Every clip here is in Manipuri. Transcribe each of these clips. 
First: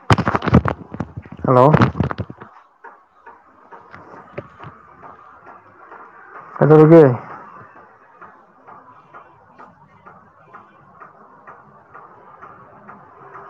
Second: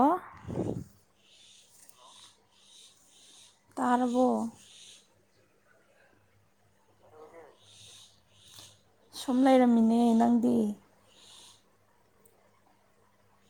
ꯑꯣ ꯍꯂꯣ ꯇꯔꯕꯣ ꯀꯩꯗꯧꯔꯤꯒꯦ ꯁꯨꯝ ꯂꯩꯔꯝꯃꯤꯅꯦ ꯅꯪꯗꯤ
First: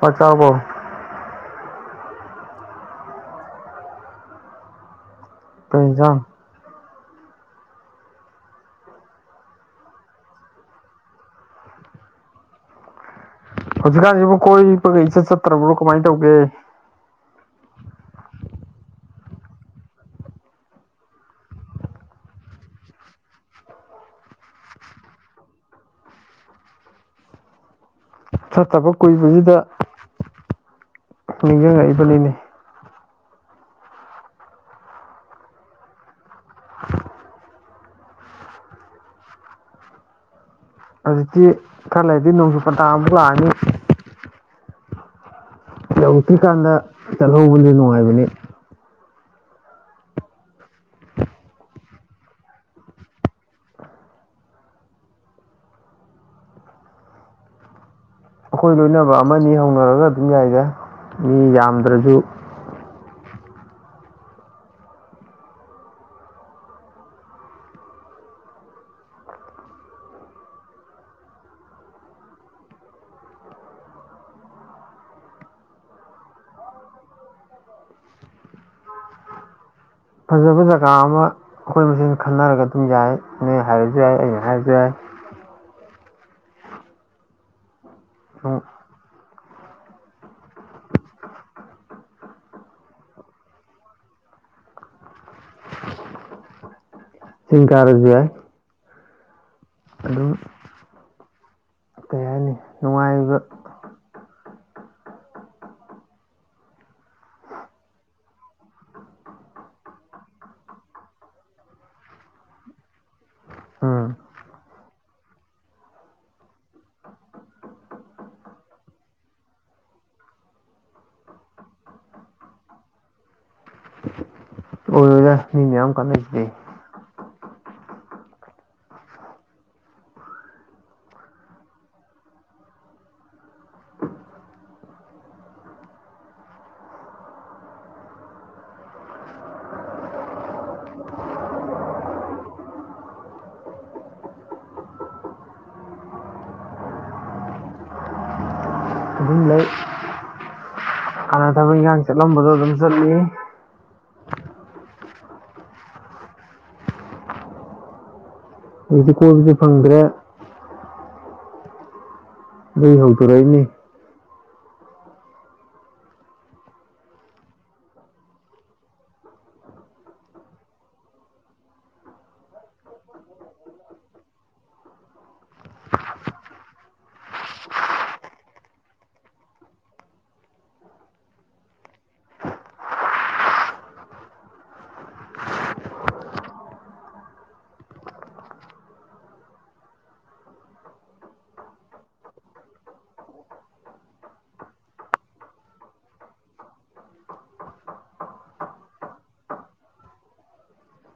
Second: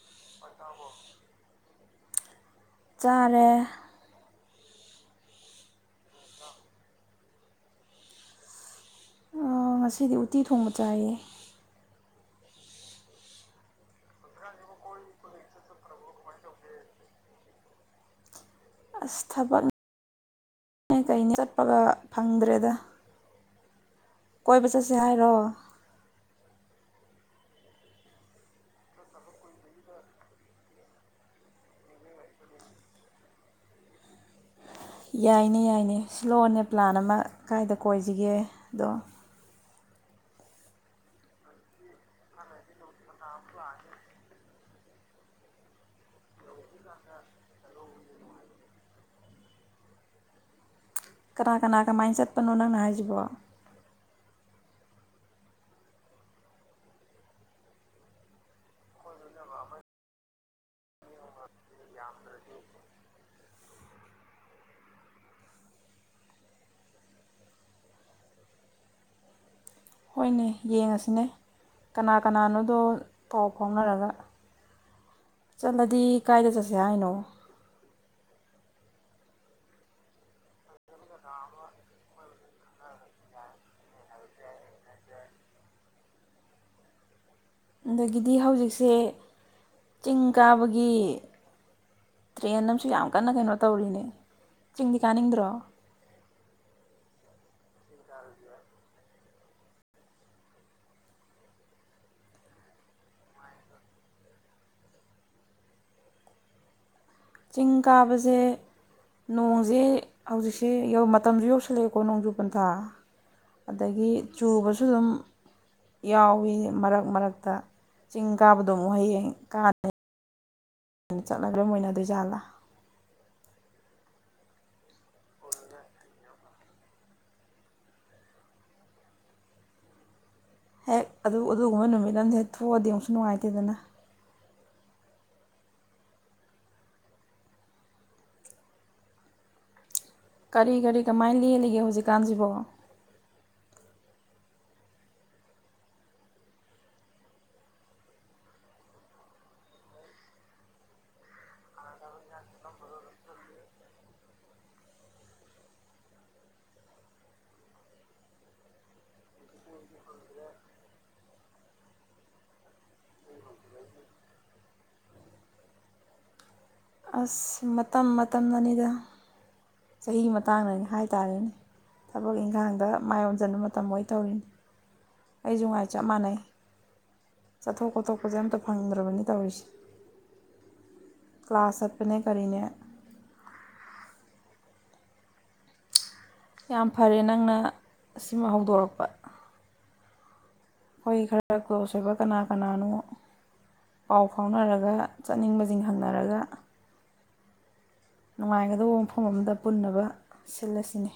ꯆꯥꯛ ꯆꯥꯔꯕꯣ ꯆꯥꯔꯦ ꯀꯩ ꯏꯪꯖꯥꯡ ꯑꯥ ꯉꯁꯤꯗꯤ ꯎꯇꯤ ꯊꯣꯡꯕ ꯆꯥꯏꯌꯦ ꯍꯧꯖꯤꯛꯀꯥꯟꯁꯤꯕꯨ ꯀꯣꯏꯕꯒ ꯏꯆꯠ ꯆꯠꯇ꯭ꯔꯕ꯭ꯔꯣ ꯀꯃꯥꯏ ꯇꯧꯒꯦ ꯑꯁ ꯊꯕꯛ ꯅꯦ ꯀꯩꯅꯦ ꯆꯠꯄꯒ ꯐꯪꯗ꯭ꯔꯦꯗ ꯀꯣꯏꯕ ꯆꯠꯁꯦ ꯍꯥꯏꯔꯣ ꯆꯠꯇꯕ ꯀꯨꯏꯕꯁꯤꯗ ꯅꯤꯡꯖꯪꯉꯛꯏꯕꯅꯤꯅꯦ ꯌꯥꯏꯅꯦ ꯌꯥꯏꯅꯦ ꯁꯤꯂꯛꯑꯣꯅꯦ ꯄ꯭ꯂꯥꯟ ꯑꯃ ꯀꯥꯏꯗ ꯀꯣꯏꯁꯤꯒꯦ ꯑꯗꯣ ꯍꯧꯖꯤꯛꯇꯤ ꯈꯔ ꯂꯩꯔꯗꯤ ꯅꯣꯡꯖꯨ ꯄꯟꯇꯥꯥ ꯑꯃꯨꯛ ꯂꯥꯛꯑꯅꯤ ꯌꯧꯔꯛꯇ꯭ꯔꯤ ꯀꯥꯟꯗ ꯆꯠꯍꯧꯕꯗꯤ ꯅꯨꯡꯉꯥꯏꯕꯅꯤ ꯀꯅꯥ ꯀꯅꯥ ꯀꯃꯥꯏꯅ ꯆꯠꯄꯅꯣ ꯅꯪꯅ ꯍꯥꯏꯁꯤꯕꯣ ꯑꯩꯈꯣꯏ ꯂꯣꯏꯅꯕ ꯑꯃꯅꯤ ꯍꯧꯅꯔꯒ ꯑꯗꯨꯝ ꯌꯥꯏꯗ ꯃꯤ ꯌꯥꯝꯗ꯭ꯔꯁꯨ ꯍꯣꯏꯅꯦ ꯌꯦꯡꯉꯁꯤꯅꯦ ꯀꯅꯥ ꯀꯅꯥꯅꯣꯗꯣ ꯄꯥꯎ ꯐꯥꯎꯅꯔꯒ ꯆꯠꯂꯗꯤ ꯀꯥꯏꯗ ꯆꯠꯁꯦ ꯍꯥꯏꯅꯣ ꯐꯖꯕ ꯖꯒꯥ ꯑꯃ ꯑꯩꯈꯣꯏ ꯃꯁꯦꯟ ꯈꯟꯅꯔꯒ ꯑꯗꯨꯝ ꯌꯥꯏ ꯅꯣꯏ ꯍꯥꯏꯔꯁꯨ ꯌꯥꯏ ꯑꯩꯅ ꯍꯥꯏꯔꯁꯨ ꯌꯥꯏ ꯑꯗꯒꯤꯗꯤ ꯑꯗꯨꯝ ꯍꯧꯖꯤꯛꯁꯦ ꯆꯤꯡ ꯀꯥꯕꯒꯤ ꯇ꯭ꯔꯦꯟ ꯑꯃꯁꯨ ꯌꯥꯝ ꯀꯟꯅ ꯀꯩꯅꯣ ꯇꯧꯔꯤꯅꯦ ꯆꯤꯡꯗꯤ ꯀꯥꯅꯤꯡꯗ꯭ꯔꯣ ꯆꯤꯡ ꯀꯥꯔꯖꯨ ꯌꯥꯏ ꯑꯗꯨꯝ ꯀꯩ ꯍꯥꯏꯅꯤ ꯅꯨꯡꯉꯥꯏꯕ ꯆꯤꯡ ꯀꯥꯕꯁꯦ ꯅꯣꯡꯁꯦ ꯍꯧꯖꯤꯛꯁꯦ ꯌꯧꯃꯇꯝꯁꯨ ꯌꯧꯁꯤꯜꯂꯛꯑꯦꯀꯣ ꯅꯣꯡꯖꯨꯄꯟꯊꯥ ꯎꯝ ꯑꯗꯒꯤ ꯆꯨꯕꯁꯨ ꯑꯗꯨꯝ ꯌꯥꯎꯋꯤ ꯃꯔꯛ ꯃꯔꯛꯇ ꯆꯤꯡ ꯀꯥꯕꯗꯣ ꯑꯃꯨꯛ ꯍꯌꯦꯡ ꯀꯥꯅꯩ ꯆꯠꯅꯕꯤꯑꯃ ꯑꯣꯏꯅꯗꯣꯏꯖꯥꯠꯂꯥ ꯑꯣꯏꯔꯣꯏꯗ ꯃꯤ ꯃꯌꯥꯝ ꯀꯥꯅꯩꯁꯤꯗꯤ ꯍꯦꯛ ꯑꯗꯨ ꯑꯗꯨꯒꯨꯝꯕ ꯅꯨꯃꯤꯠ ꯑꯃꯗ ꯍꯦꯛ ꯊꯣꯛꯑꯗꯤ ꯑꯃꯨꯛꯁꯨ ꯅꯨꯡꯉꯥꯏꯇꯦꯗꯅ ꯀꯔꯤ ꯀꯔꯤ ꯀꯃꯥꯏꯅ ꯂꯦꯜꯂꯤꯒꯦ ꯍꯧꯖꯤꯛꯀꯥꯟꯁꯤꯕꯣ ꯑꯗꯨꯝ ꯂꯩ ꯍꯥꯟꯅ ꯊꯕꯛ ꯏꯟꯈꯥꯡ ꯆꯠꯂꯝꯕꯗꯣ ꯑꯗꯨꯝ ꯆꯠꯂꯤ [unintelligible] ꯑꯩꯗꯤ ꯀꯣꯏꯕꯁꯨ ꯐꯪꯗ꯭ꯔꯦ ꯑꯗꯨꯏ ꯍꯧꯗꯨꯔꯏꯅꯤ ꯑꯁ ꯃꯇꯝ ꯃꯇꯝ ꯅꯅꯤꯗ ꯆꯍꯤꯒꯤ ꯃꯇꯥꯡꯗꯅꯅꯦ ꯍꯥꯏ ꯇꯔꯦꯅꯦ ꯊꯕꯛ ꯏꯪꯈꯥꯡꯗ ꯃꯥꯏꯌꯣꯟꯁꯤꯟꯕ ꯃꯇꯝ ꯑꯣꯏ ꯇꯧꯔꯤꯅꯤ ꯑꯩꯁꯨ ꯉꯥꯏ ꯆꯞ ꯃꯥꯟꯅꯩ ꯆꯠꯊꯣꯛ ꯈꯣꯊꯣꯛꯄꯁꯦ ꯑꯝꯇ ꯐꯪꯗ꯭ꯔꯕꯅꯤ ꯇꯧꯔꯤꯁꯦ ꯀꯂꯥꯁ ꯆꯠꯄꯅꯦ ꯀꯔꯤꯅꯦ ꯌꯥꯝ ꯐꯔꯦ ꯅꯪꯅ ꯁꯤꯃ ꯍꯧꯗꯣꯔꯛꯄ ꯑꯩꯈꯣꯏ ꯈꯔ ꯀ꯭ꯂꯣꯁ ꯑꯣꯏꯕ ꯀꯅꯥ ꯀꯅꯥꯅꯣ ꯄꯥꯎ ꯐꯥꯎꯅꯔꯒ ꯆꯠꯅꯤꯡꯕꯁꯤꯡ ꯍꯪꯅꯔꯒ ꯅꯨꯡꯉꯥꯏꯒꯗꯕ ꯃꯐꯝ ꯑꯃꯗ ꯄꯨꯟꯅꯕ ꯁꯤꯜꯂꯁꯤꯅꯦ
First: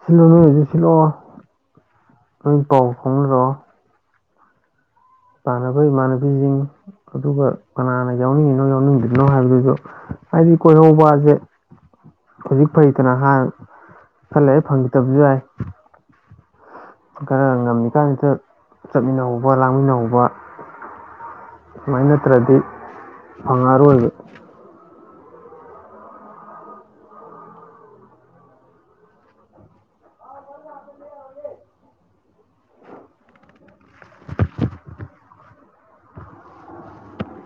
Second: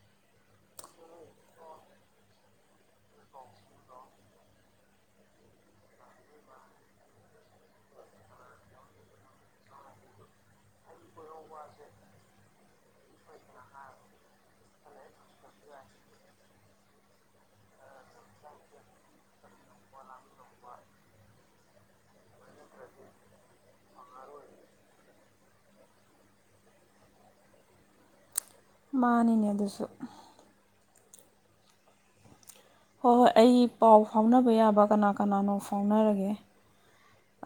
ꯁꯤꯜꯂꯣ ꯅꯣꯏ ꯑꯗꯨ ꯁꯤꯜꯂꯛꯑꯣ ꯅꯣꯏ ꯄꯥꯎ ꯐꯥꯎꯅꯔꯑꯣ ꯏꯃꯥꯟꯅꯕ ꯏꯃꯥꯟꯅꯕꯤꯁꯤꯡ ꯑꯗꯨꯒ ꯀꯅꯥꯅ ꯌꯥꯎꯅꯤꯡꯉꯤꯅꯣ ꯌꯥꯎꯅꯤꯡꯗ꯭ꯔꯤꯅꯣ ꯍꯥꯏꯕꯗꯨꯁꯨ ꯍꯥꯏꯗꯤ ꯀꯣꯏꯍꯧꯕꯁꯦ ꯍꯧꯖꯤꯛ ꯐꯩꯇꯅꯅꯍꯥ ꯈꯂꯩꯔꯒ ꯐꯪꯈꯤꯗꯕꯁꯨ ꯌꯥꯏ ꯈꯔ ꯉꯝꯃꯤꯀꯥꯟꯁꯤꯗ ꯆꯠꯃꯤꯟꯅꯍꯧꯕ ꯂꯥꯡꯃꯤꯟꯅꯍꯧꯕ ꯁꯨꯃꯥꯏꯅ ꯅꯠꯇ꯭ꯔꯗꯤ ꯐꯪꯉꯔꯣꯏꯕ ꯃꯥꯅꯤꯅꯦ ꯑꯗꯨꯁꯨ ꯍꯣꯏ ꯍꯣꯏ ꯑꯩ ꯄꯥꯎ ꯐꯥꯎꯅꯕ ꯌꯥꯕ ꯀꯅꯥ ꯀꯅꯥꯅꯣ ꯐꯥꯎꯅꯔꯒꯦ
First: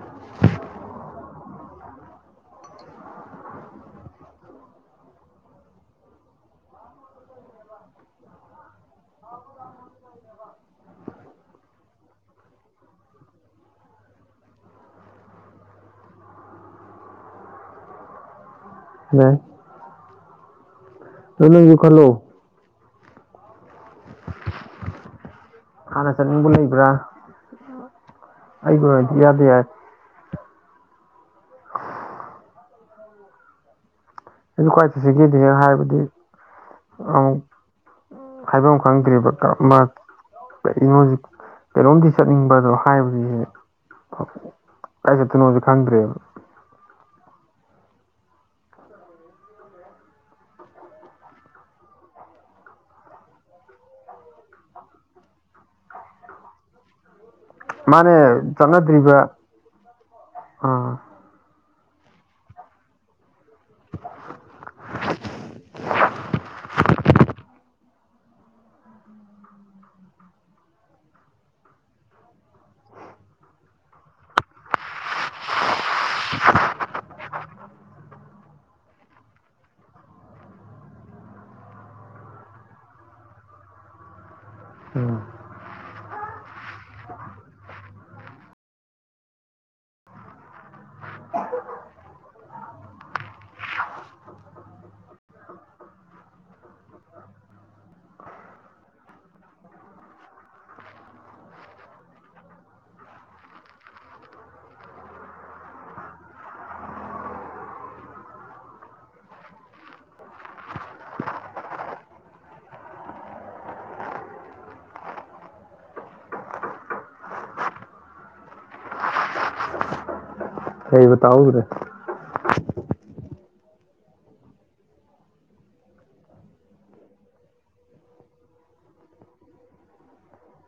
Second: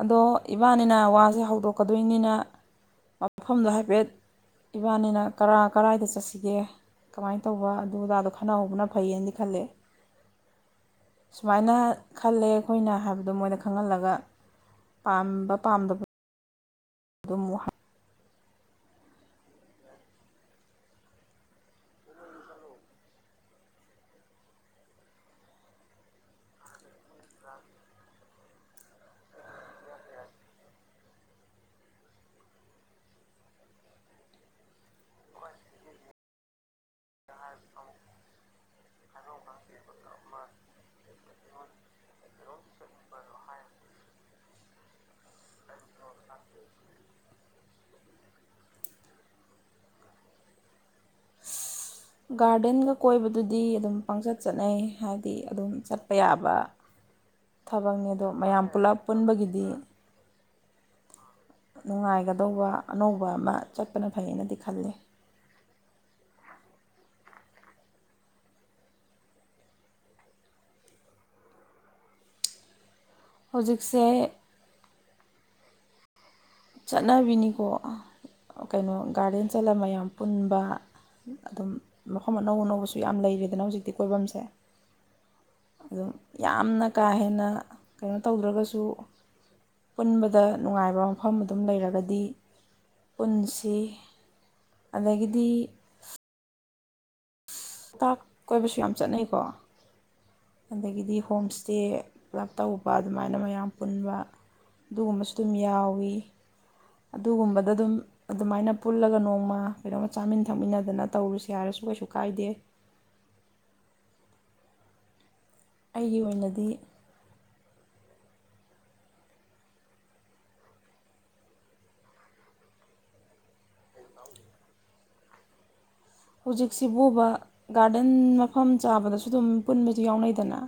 ꯑꯗꯣ ꯏꯕꯥꯟꯅꯤꯅ ꯋꯥꯁꯦ ꯍꯧꯗꯣꯛꯀꯗꯣꯏꯅꯤꯅ ꯃꯐꯝꯗꯣ ꯍꯥꯏꯐꯦꯠ ꯏꯕꯥꯟꯅꯤꯅ ꯀꯔꯥꯏ ꯀꯔꯥꯏꯗ ꯆꯠꯁꯤꯒꯦ ꯀꯃꯥꯏ ꯇꯧꯕ ꯑꯗꯨ ꯑꯗꯥꯗꯣ ꯈꯟꯅꯍꯧꯕꯅ ꯐꯩꯌꯦꯗꯤ ꯈꯜꯂꯦ ꯁꯨꯃꯥꯏꯅ ꯈꯜꯂꯦ ꯑꯩꯈꯣꯏꯅ ꯍꯥꯏꯕꯗꯣ ꯃꯣꯏꯗ ꯈꯪꯍꯜꯂꯒ ꯄꯥꯝꯕ ꯄꯥꯝꯗꯕ [unintelligible] ꯂꯩ ꯑꯗꯨ ꯅꯪꯁꯨ ꯈꯜꯂꯣ ꯍꯥꯟꯅ ꯆꯠꯅꯤꯡꯕ ꯂꯩꯕ꯭ꯔꯥ ꯑꯩꯒꯤ ꯑꯣꯏꯅꯗꯤ ꯏꯌꯥꯗ ꯌꯥꯏ [unintelligible] ꯍꯥꯐꯝ ꯈꯪꯗꯔꯦꯕ ꯀꯩꯅꯣ ꯍꯧꯖꯤꯛ ꯀꯩꯅꯣꯝꯗꯤ ꯆꯠꯅꯤꯡꯕꯗꯣ ꯍꯥꯏꯕꯗꯤ ꯀꯥꯏ ꯆꯠꯇꯣꯏꯅꯣꯥꯖꯨ ꯈꯪꯗ꯭ꯔꯦꯕꯥ ꯒꯥꯔꯗꯦꯟꯒ ꯀꯣꯏꯕꯗꯨꯗꯤ ꯑꯗꯨꯝ ꯄꯪꯆꯠ ꯆꯠꯅꯩ ꯍꯥꯏꯗꯤ ꯑꯗꯨꯝ ꯆꯠꯄꯥ ꯌꯥꯕ ꯊꯕꯛꯅꯦ ꯃꯥꯅꯦ ꯑꯗꯣ ꯃꯌꯥꯝ ꯄꯨꯂꯞ ꯆꯠꯅꯗ꯭ꯔꯤꯕ ꯄꯨꯟꯕꯒꯤꯗꯤ ꯑꯥ ꯅꯨꯡꯉꯥꯏꯒꯗꯧꯕ ꯑꯅꯧꯕ ꯑꯃ ꯆꯠꯄꯅ ꯐꯩꯌꯦꯅꯗꯤ ꯈꯜꯂꯦ ꯍꯧꯖꯤꯛꯁꯦ [unintelligible] ꯆꯠꯅꯕꯤꯅꯤꯀꯣ ꯀꯩꯅꯣ ꯒꯥꯔꯗꯦꯟ ꯆꯠꯂ ꯃꯌꯥꯝ ꯄꯨꯟꯕ ꯑꯗꯨꯝ ꯃꯐꯝ ꯑꯅꯧ ꯑꯅꯧꯕꯁꯨ ꯌꯥꯝ ꯂꯩꯔꯦꯗꯅ ꯍꯧꯖꯤꯛꯇꯤ ꯀꯣꯏꯐꯝꯁꯦ ꯎꯝ ꯑꯗꯨꯝ ꯌꯥꯝꯅ ꯀꯥ ꯍꯦꯟꯅ ꯀꯩꯅꯣ ꯇꯧꯗ꯭ꯔꯒꯁꯨ ꯄꯨꯟꯕꯗ ꯅꯨꯡꯉꯥꯏꯕ ꯃꯐꯝ ꯑꯗꯨꯝ ꯂꯩꯔꯒꯗꯤ ꯄꯨꯟꯁꯤ ꯑꯗꯒꯤꯗꯤ ꯁ꯭ꯇꯥꯐ ꯀꯣꯏꯕꯁꯨ ꯌꯥꯝ ꯆꯠꯅꯩꯀꯣ ꯑꯗꯒꯤꯗꯤ ꯍꯣꯝ ꯁ꯭ꯇꯦ ꯌꯥꯝ ꯇꯧꯕ ꯑꯗꯨꯃꯥꯏꯅ ꯃꯌꯥꯝ ꯄꯨꯟꯕꯁꯨ ꯑꯗꯨꯒꯨꯝꯕꯁꯨ ꯑꯗꯨꯝ ꯌꯥꯎꯋꯤ ꯑꯗꯨꯒꯨꯝꯕꯗ ꯑꯗꯨꯝ ꯑꯗꯨꯃꯥꯏꯅ ꯄꯨꯜꯂꯒ ꯅꯣꯡꯃ ꯀꯩꯅꯣꯝꯃ ꯆꯥꯃꯤꯟ ꯊꯛꯃꯤꯟꯅꯗꯅ ꯇꯧꯔꯨꯁꯦ ꯍꯥꯏꯔꯁꯨ ꯀꯩꯁꯨ ꯀꯥꯏꯗꯦ ꯑꯩꯒꯤ ꯑꯣꯏꯅꯗꯤ ꯀꯩꯕ ꯇꯥꯍꯧꯗ꯭ꯔꯦ ꯍꯧꯖꯤꯛꯁꯤ ꯄꯨꯕ ꯒꯥꯔꯗꯦꯟ ꯃꯐꯝ ꯆꯥꯕꯗꯁꯨ ꯑꯗꯨꯝ ꯄꯨꯟꯕꯁꯨ ꯌꯥꯎꯅꯩꯗꯅ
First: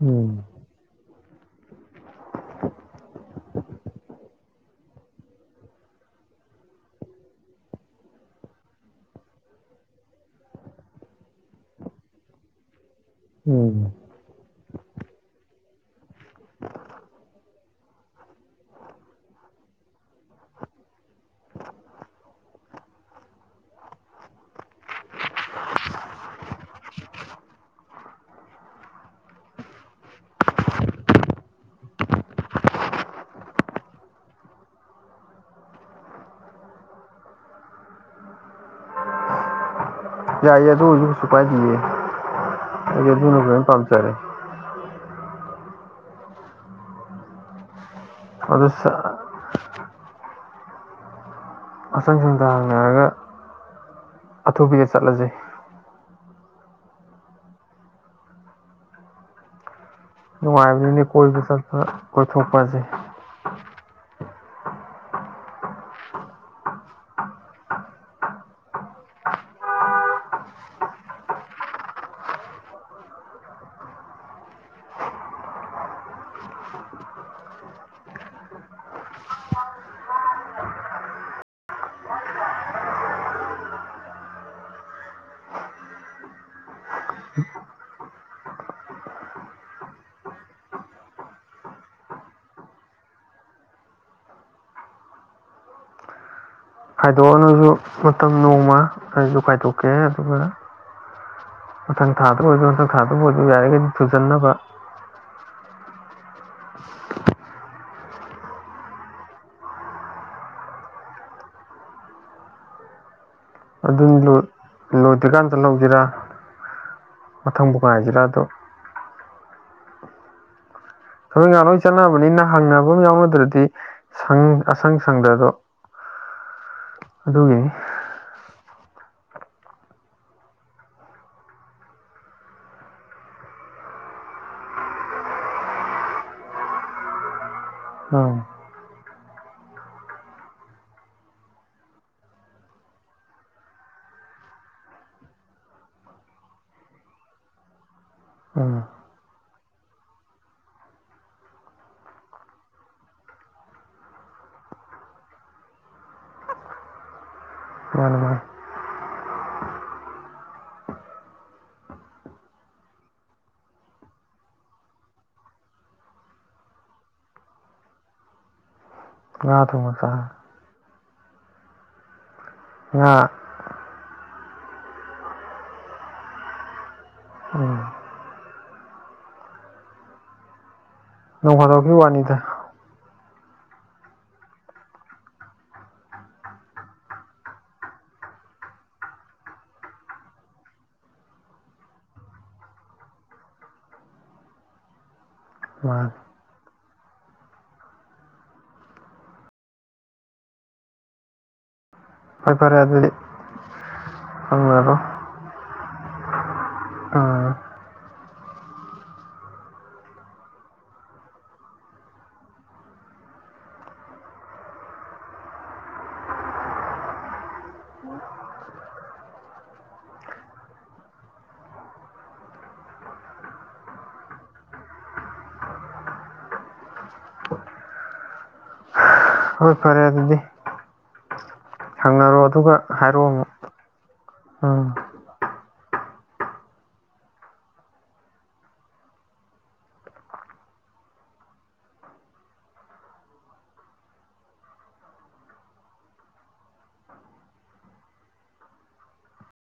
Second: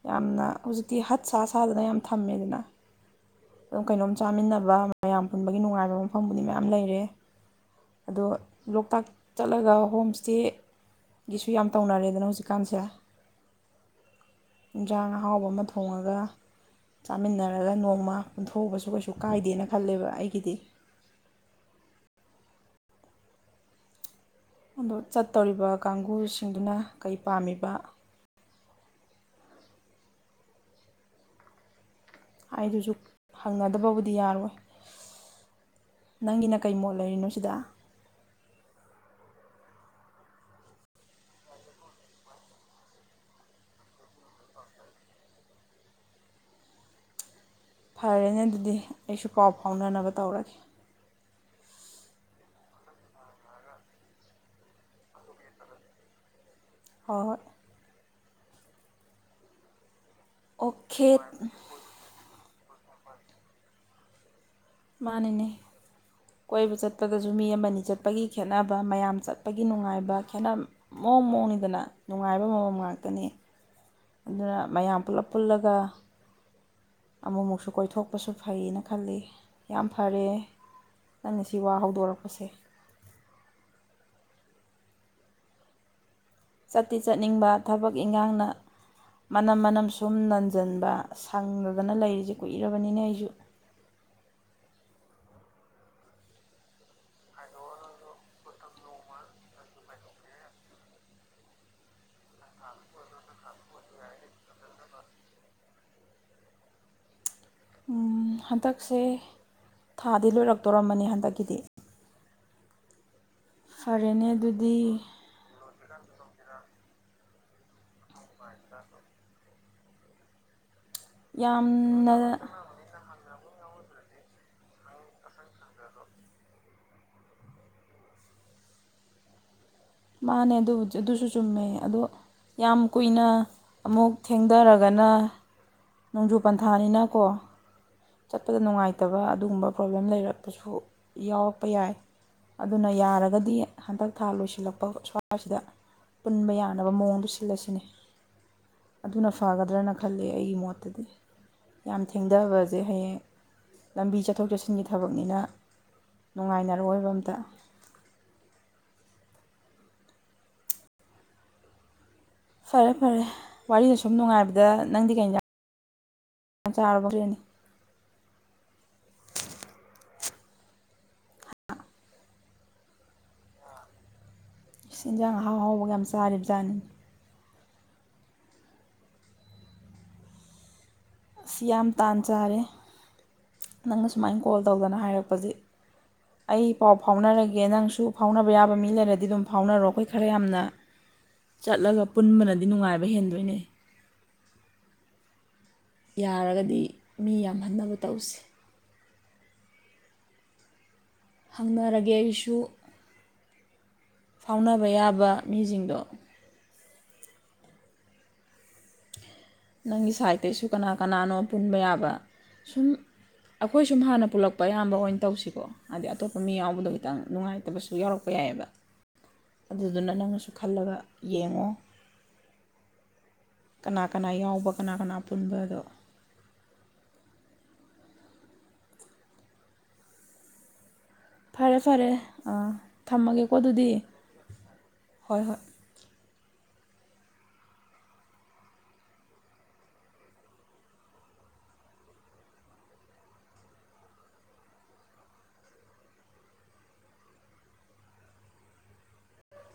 ꯎꯝ ꯌꯥꯝꯅ ꯍꯧꯖꯤꯛꯇꯤ ꯍꯠ ꯁꯥ ꯁꯥꯗꯅ ꯌꯥꯝ ꯊꯝꯃꯦꯗꯅ ꯑꯗꯨꯝ ꯀꯩꯅꯣꯝ ꯆꯥꯃꯤꯟꯅꯕ ꯃꯌꯥꯝ ꯄꯨꯟꯕꯒꯤ ꯅꯨꯡꯉꯥꯏꯕ ꯃꯐꯝꯕꯨꯗꯤ ꯃꯌꯥꯝ ꯂꯩꯔꯦ ꯑꯗꯣ ꯂꯣꯛꯇꯥꯛ ꯆꯠꯂꯒ ꯍꯣꯝ ꯁ꯭ꯇꯦꯁꯨ ꯌꯥꯝ ꯇꯧꯅꯔꯦꯗꯅ ꯍꯧꯖꯤꯛꯀꯥꯟꯁꯦ ꯎꯝ ꯏꯟꯁꯥꯡ ꯑꯍꯥꯎꯕ ꯑꯃ ꯊꯣꯡꯉꯒ ꯆꯥꯃꯤꯟꯅꯔꯒ ꯅꯣꯡꯃ ꯄꯨꯟꯊꯣꯛꯎꯕꯁꯨ ꯀꯩꯁꯨ ꯀꯥꯏꯗꯦꯅ ꯈꯜꯂꯦꯕ ꯑꯩꯒꯤꯗꯤ ꯑꯗꯣ ꯆꯠꯇꯧꯔꯤꯕ ꯀꯥꯡꯕꯨꯁꯤꯡꯗꯨꯅ ꯀꯩ ꯄꯥꯝꯃꯤꯕ ꯍꯥꯏꯗꯨꯁꯨ ꯍꯪꯅꯗꯕꯕꯨꯗꯤ ꯌꯥꯔꯣꯏ ꯅꯪꯒꯤꯅ ꯀꯩ ꯃꯣꯠ ꯂꯩꯔꯤꯅꯣ ꯁꯤꯗꯥ ꯌꯥꯏꯌꯦ ꯑꯗꯨ ꯑꯣꯏꯁꯨ ꯀꯩꯁꯨ ꯀꯥꯏꯗꯤꯌꯦ ꯑꯩꯗꯤ ꯑꯗꯨꯅꯕꯨ ꯍꯦꯟ ꯄꯥꯝꯖꯔꯦ ꯐꯔꯦꯅꯦ ꯑꯗꯨ ꯑꯗꯨꯗꯤ ꯑꯩꯁꯨ ꯄꯥꯎ ꯐꯥꯎꯅꯅꯕ ꯇꯧꯔꯒꯦ [unintelligible] ꯑꯊꯨꯕꯤꯗ ꯆꯠꯂꯁꯦ ꯍꯣ ꯍꯣꯏ ꯅꯨꯡꯉꯥꯏꯕꯅꯤꯅꯦ ꯑꯣꯀꯦ ꯀꯣꯏꯕ ꯆꯠꯄ ꯀꯣꯏꯊꯣꯛ ꯐꯖꯩ ꯃꯥꯅꯤꯅꯦ ꯀꯣꯏꯕ ꯆꯠꯄꯗꯁꯨ ꯃꯤ ꯑꯃꯅꯤ ꯆꯠꯄꯒꯤ ꯈꯦꯠꯅꯕ ꯃꯌꯥꯝ ꯆꯠꯄꯒꯤ ꯅꯨꯡꯉꯥꯏꯕ ꯈꯦꯠꯅ ꯃꯑꯣꯡ ꯃꯑꯣꯡꯅꯤꯗꯅ ꯅꯨꯡꯉꯥꯏꯕ ꯃꯑꯣꯡ ꯉꯥꯛꯇꯅꯤ ꯑꯗꯨꯅ ꯃꯌꯥꯝ ꯄꯨꯜꯂꯞ ꯄꯨꯜꯂꯒ ꯑꯃꯨꯛꯃꯨꯛꯁꯨ ꯀꯣꯏꯊꯣꯛꯄꯁꯨ ꯐꯩꯌꯦꯅ ꯈꯜꯂꯤ ꯌꯥꯝ ꯐꯔꯦ ꯅꯪꯅ ꯁꯤ ꯋꯥ ꯍꯧꯗꯣꯔꯛꯄꯁꯦ ꯆꯠꯇꯤ ꯆꯠꯅꯤꯡꯕ ꯊꯕꯛ ꯏꯟꯈꯥꯡꯅ ꯃꯅꯝ ꯃꯅꯝ ꯁꯨꯝ ꯅꯟꯁꯤꯟꯕ ꯁꯪꯗꯗꯅ ꯂꯩꯔꯤꯁꯦ ꯀꯨꯏꯔꯕꯅꯤꯅ ꯑꯩꯁꯨ ꯈꯥꯏꯗꯣꯛꯑꯅꯁꯨ ꯃꯇꯝ ꯅꯣꯡꯃ ꯑꯩꯁꯨ ꯈꯥꯏꯗꯣꯛꯀꯦ ꯑꯗꯨꯒ ꯃꯊꯪ ꯊꯥꯗ ꯑꯣꯏꯔꯣ ꯍꯟꯇꯛ ꯊꯥꯗꯕꯨ ꯑꯣꯏꯔꯁꯨ ꯌꯥꯔꯤꯈꯩꯗꯤ ꯊꯨꯖꯟꯅꯕ ꯍꯟꯗꯛꯁꯦ ꯊꯥꯗꯤ ꯂꯣꯏꯔꯛꯇꯣꯔꯝꯕꯅꯤ ꯍꯟꯗꯛꯀꯤꯗꯤ ꯐꯔꯦꯅꯦ ꯑꯗꯨꯅꯤ ꯑꯗꯨꯗꯤ ꯂꯣꯏꯗ꯭ꯔꯤꯀꯥꯟꯗ ꯆꯠꯍꯧ [unintelligible] ꯊꯕꯛ ꯏꯟꯈꯥꯡ ꯂꯣꯏ ꯌꯥꯝꯅ ꯆꯠꯅꯕꯅꯤꯅ ꯍꯪꯅꯕ ꯑꯃ ꯌꯥꯎꯅꯗ꯭ꯔꯗꯤ ꯄꯤ ꯁꯪ ꯑꯁꯪ ꯁꯪꯗꯗꯣ ꯑꯗꯨꯒꯤꯅꯤ ꯃꯥꯅꯦ ꯑꯗꯨꯕꯨ ꯑꯗꯨꯁꯨ ꯆꯨꯝꯃꯦ ꯑꯗꯣ ꯌꯥꯝ ꯀꯨꯏꯅ ꯑꯃꯨꯛ ꯊꯦꯡꯗꯔꯒꯅ ꯅꯣꯡꯖꯨ ꯄꯟꯊꯥꯅꯤꯅꯀꯣ ꯎꯝ ꯆꯠꯄꯗ ꯅꯨꯡꯉꯥꯏ ꯐꯇꯕ ꯑꯗꯨꯒꯨꯝꯕ ꯄ꯭ꯔꯣꯕ꯭ꯂꯦꯝ ꯂꯩꯔꯛꯄꯁꯨ ꯌꯥꯎꯔꯛꯄ ꯌꯥꯏ ꯑꯗꯨꯅ ꯌꯥꯔꯒꯗꯤ ꯍꯟꯗꯛ ꯊꯥ ꯂꯣꯏꯁꯤꯜꯂꯛ ꯑꯣ ꯁ꯭ꯋꯥꯏꯁꯤꯗ ꯄꯨꯟꯕ ꯌꯥꯅꯕ ꯃꯑꯣꯡꯗ ꯁꯤꯜꯂꯁꯤꯅꯦ ꯎꯝ ꯑꯗꯨꯅ ꯐꯒꯗ꯭ꯔꯅ ꯈꯜꯂꯦ ꯑꯩꯒꯤ ꯃꯣꯠꯇꯗꯤ ꯌꯥꯝ ꯊꯦꯡꯊꯕꯁꯦ ꯍꯌꯦꯡ ꯂꯝꯕꯤ ꯆꯠꯊꯣꯛ ꯆꯠꯁꯤꯟꯒꯤ ꯊꯕꯛꯅꯤꯅ ꯅꯨꯡꯉꯥꯏꯅꯔꯣꯏꯕ ꯑꯝꯇ ꯃꯥꯅꯤ ꯃꯥꯅꯤ ꯐꯔꯦ ꯐꯔꯦ ꯋꯥꯔꯤ ꯁꯨꯝ ꯅꯨꯡꯉꯥꯏꯕꯗ ꯅꯪꯗꯤ ꯀꯩ ꯏꯟꯖꯥꯡ ꯆꯥꯔꯕꯒꯦꯅꯦ ꯉꯥ ꯊꯣꯡꯕ ꯆꯥ ꯉꯥ ꯏꯁ ꯏꯟꯖꯥꯡ ꯑꯍꯥꯎ ꯑꯍꯥꯎꯕꯒ ꯌꯥꯝ ꯆꯥꯔꯤꯕ ꯖꯥꯠꯅꯤ ꯎꯝ ꯅꯣꯡ ꯑꯁ ꯌꯥꯝ ꯐꯗꯣꯛꯀꯤ ꯇꯥꯟ ꯋꯥꯅꯤꯗ ꯆꯥꯔꯦ ꯅꯪꯅ ꯁꯨꯃꯥꯏꯅ ꯀꯣꯜ ꯇꯧꯗꯅ ꯍꯥꯏꯔꯛꯄꯁꯦ ꯑꯩ ꯄꯥꯎ ꯐꯥꯎꯅꯔꯒꯦ ꯅꯪꯁꯨ ꯐꯥꯎꯅꯕ ꯌꯥꯕ ꯃꯤ ꯂꯩꯔꯗꯤ ꯑꯗꯨꯝ ꯐꯥꯎꯅꯔꯣ ꯑꯩꯈꯣꯏ ꯈꯔ ꯌꯥꯝꯅ ꯆꯠꯂꯒ ꯄꯨꯟꯕꯅꯗꯤ ꯅꯨꯡꯉꯥꯏꯕ ꯍꯦꯟꯗꯣꯏꯅꯦ ꯃꯥꯅꯤ ꯌꯥꯔꯒꯗꯤ ꯃꯤ ꯌꯥꯝꯍꯟꯅꯕ ꯇꯧꯁꯤ ꯍꯪꯅꯔ ꯐꯔꯦ ꯐꯔꯦ ꯑꯗꯨꯗꯤ ꯐꯥꯎꯅꯕ ꯍꯪꯅꯔꯣ ꯌꯥꯕ ꯃꯤꯁꯤꯡꯗꯣ ꯎꯝ ꯅꯪꯒꯤ ꯁꯥꯏꯠꯇꯩꯁꯨ ꯀꯅꯥ ꯀꯅꯥꯅꯣ ꯄꯨꯟꯕ ꯌꯥꯕ ꯁꯨꯝ ꯑꯩꯈꯣꯏ ꯁꯨꯝ ꯍꯥꯟꯅ ꯄꯨꯜꯂꯛꯄ ꯑꯌꯥꯝꯕ ꯑꯣꯏꯅ ꯇꯧꯁꯤꯀꯣ ꯍꯥꯏꯗꯤ ꯑꯇꯣꯞꯄ ꯃꯤ ꯌꯥꯎꯕꯗꯣ ꯈꯤꯇꯪ ꯅꯨꯡꯉꯥꯏꯇꯕꯁꯨ ꯌꯥꯎꯔꯛꯄ ꯌꯥꯏꯑꯕ ꯑꯗꯨꯗꯨꯅ ꯅꯪꯅꯁꯨ ꯈꯜꯂꯒ ꯌꯦꯡꯉꯣ ꯀꯅꯥ ꯀꯅꯥ ꯌꯥꯎꯕ ꯀꯅꯥ ꯀꯅꯥ ꯄꯨꯟꯕꯗꯣ ꯍꯣꯏ ꯐꯔꯦ ꯑꯗꯨꯗꯤ ꯐꯔꯦ ꯐꯔꯦ ꯇꯧꯔꯣ ꯑꯥ ꯑꯗꯨꯒ ꯍꯥꯏꯔꯛꯑꯣ ꯑꯃꯨꯛ ꯊꯝꯃꯒꯦꯀꯣ ꯑꯗꯨꯗꯤ ꯎꯝ ꯍꯣꯏ ꯍꯣꯏ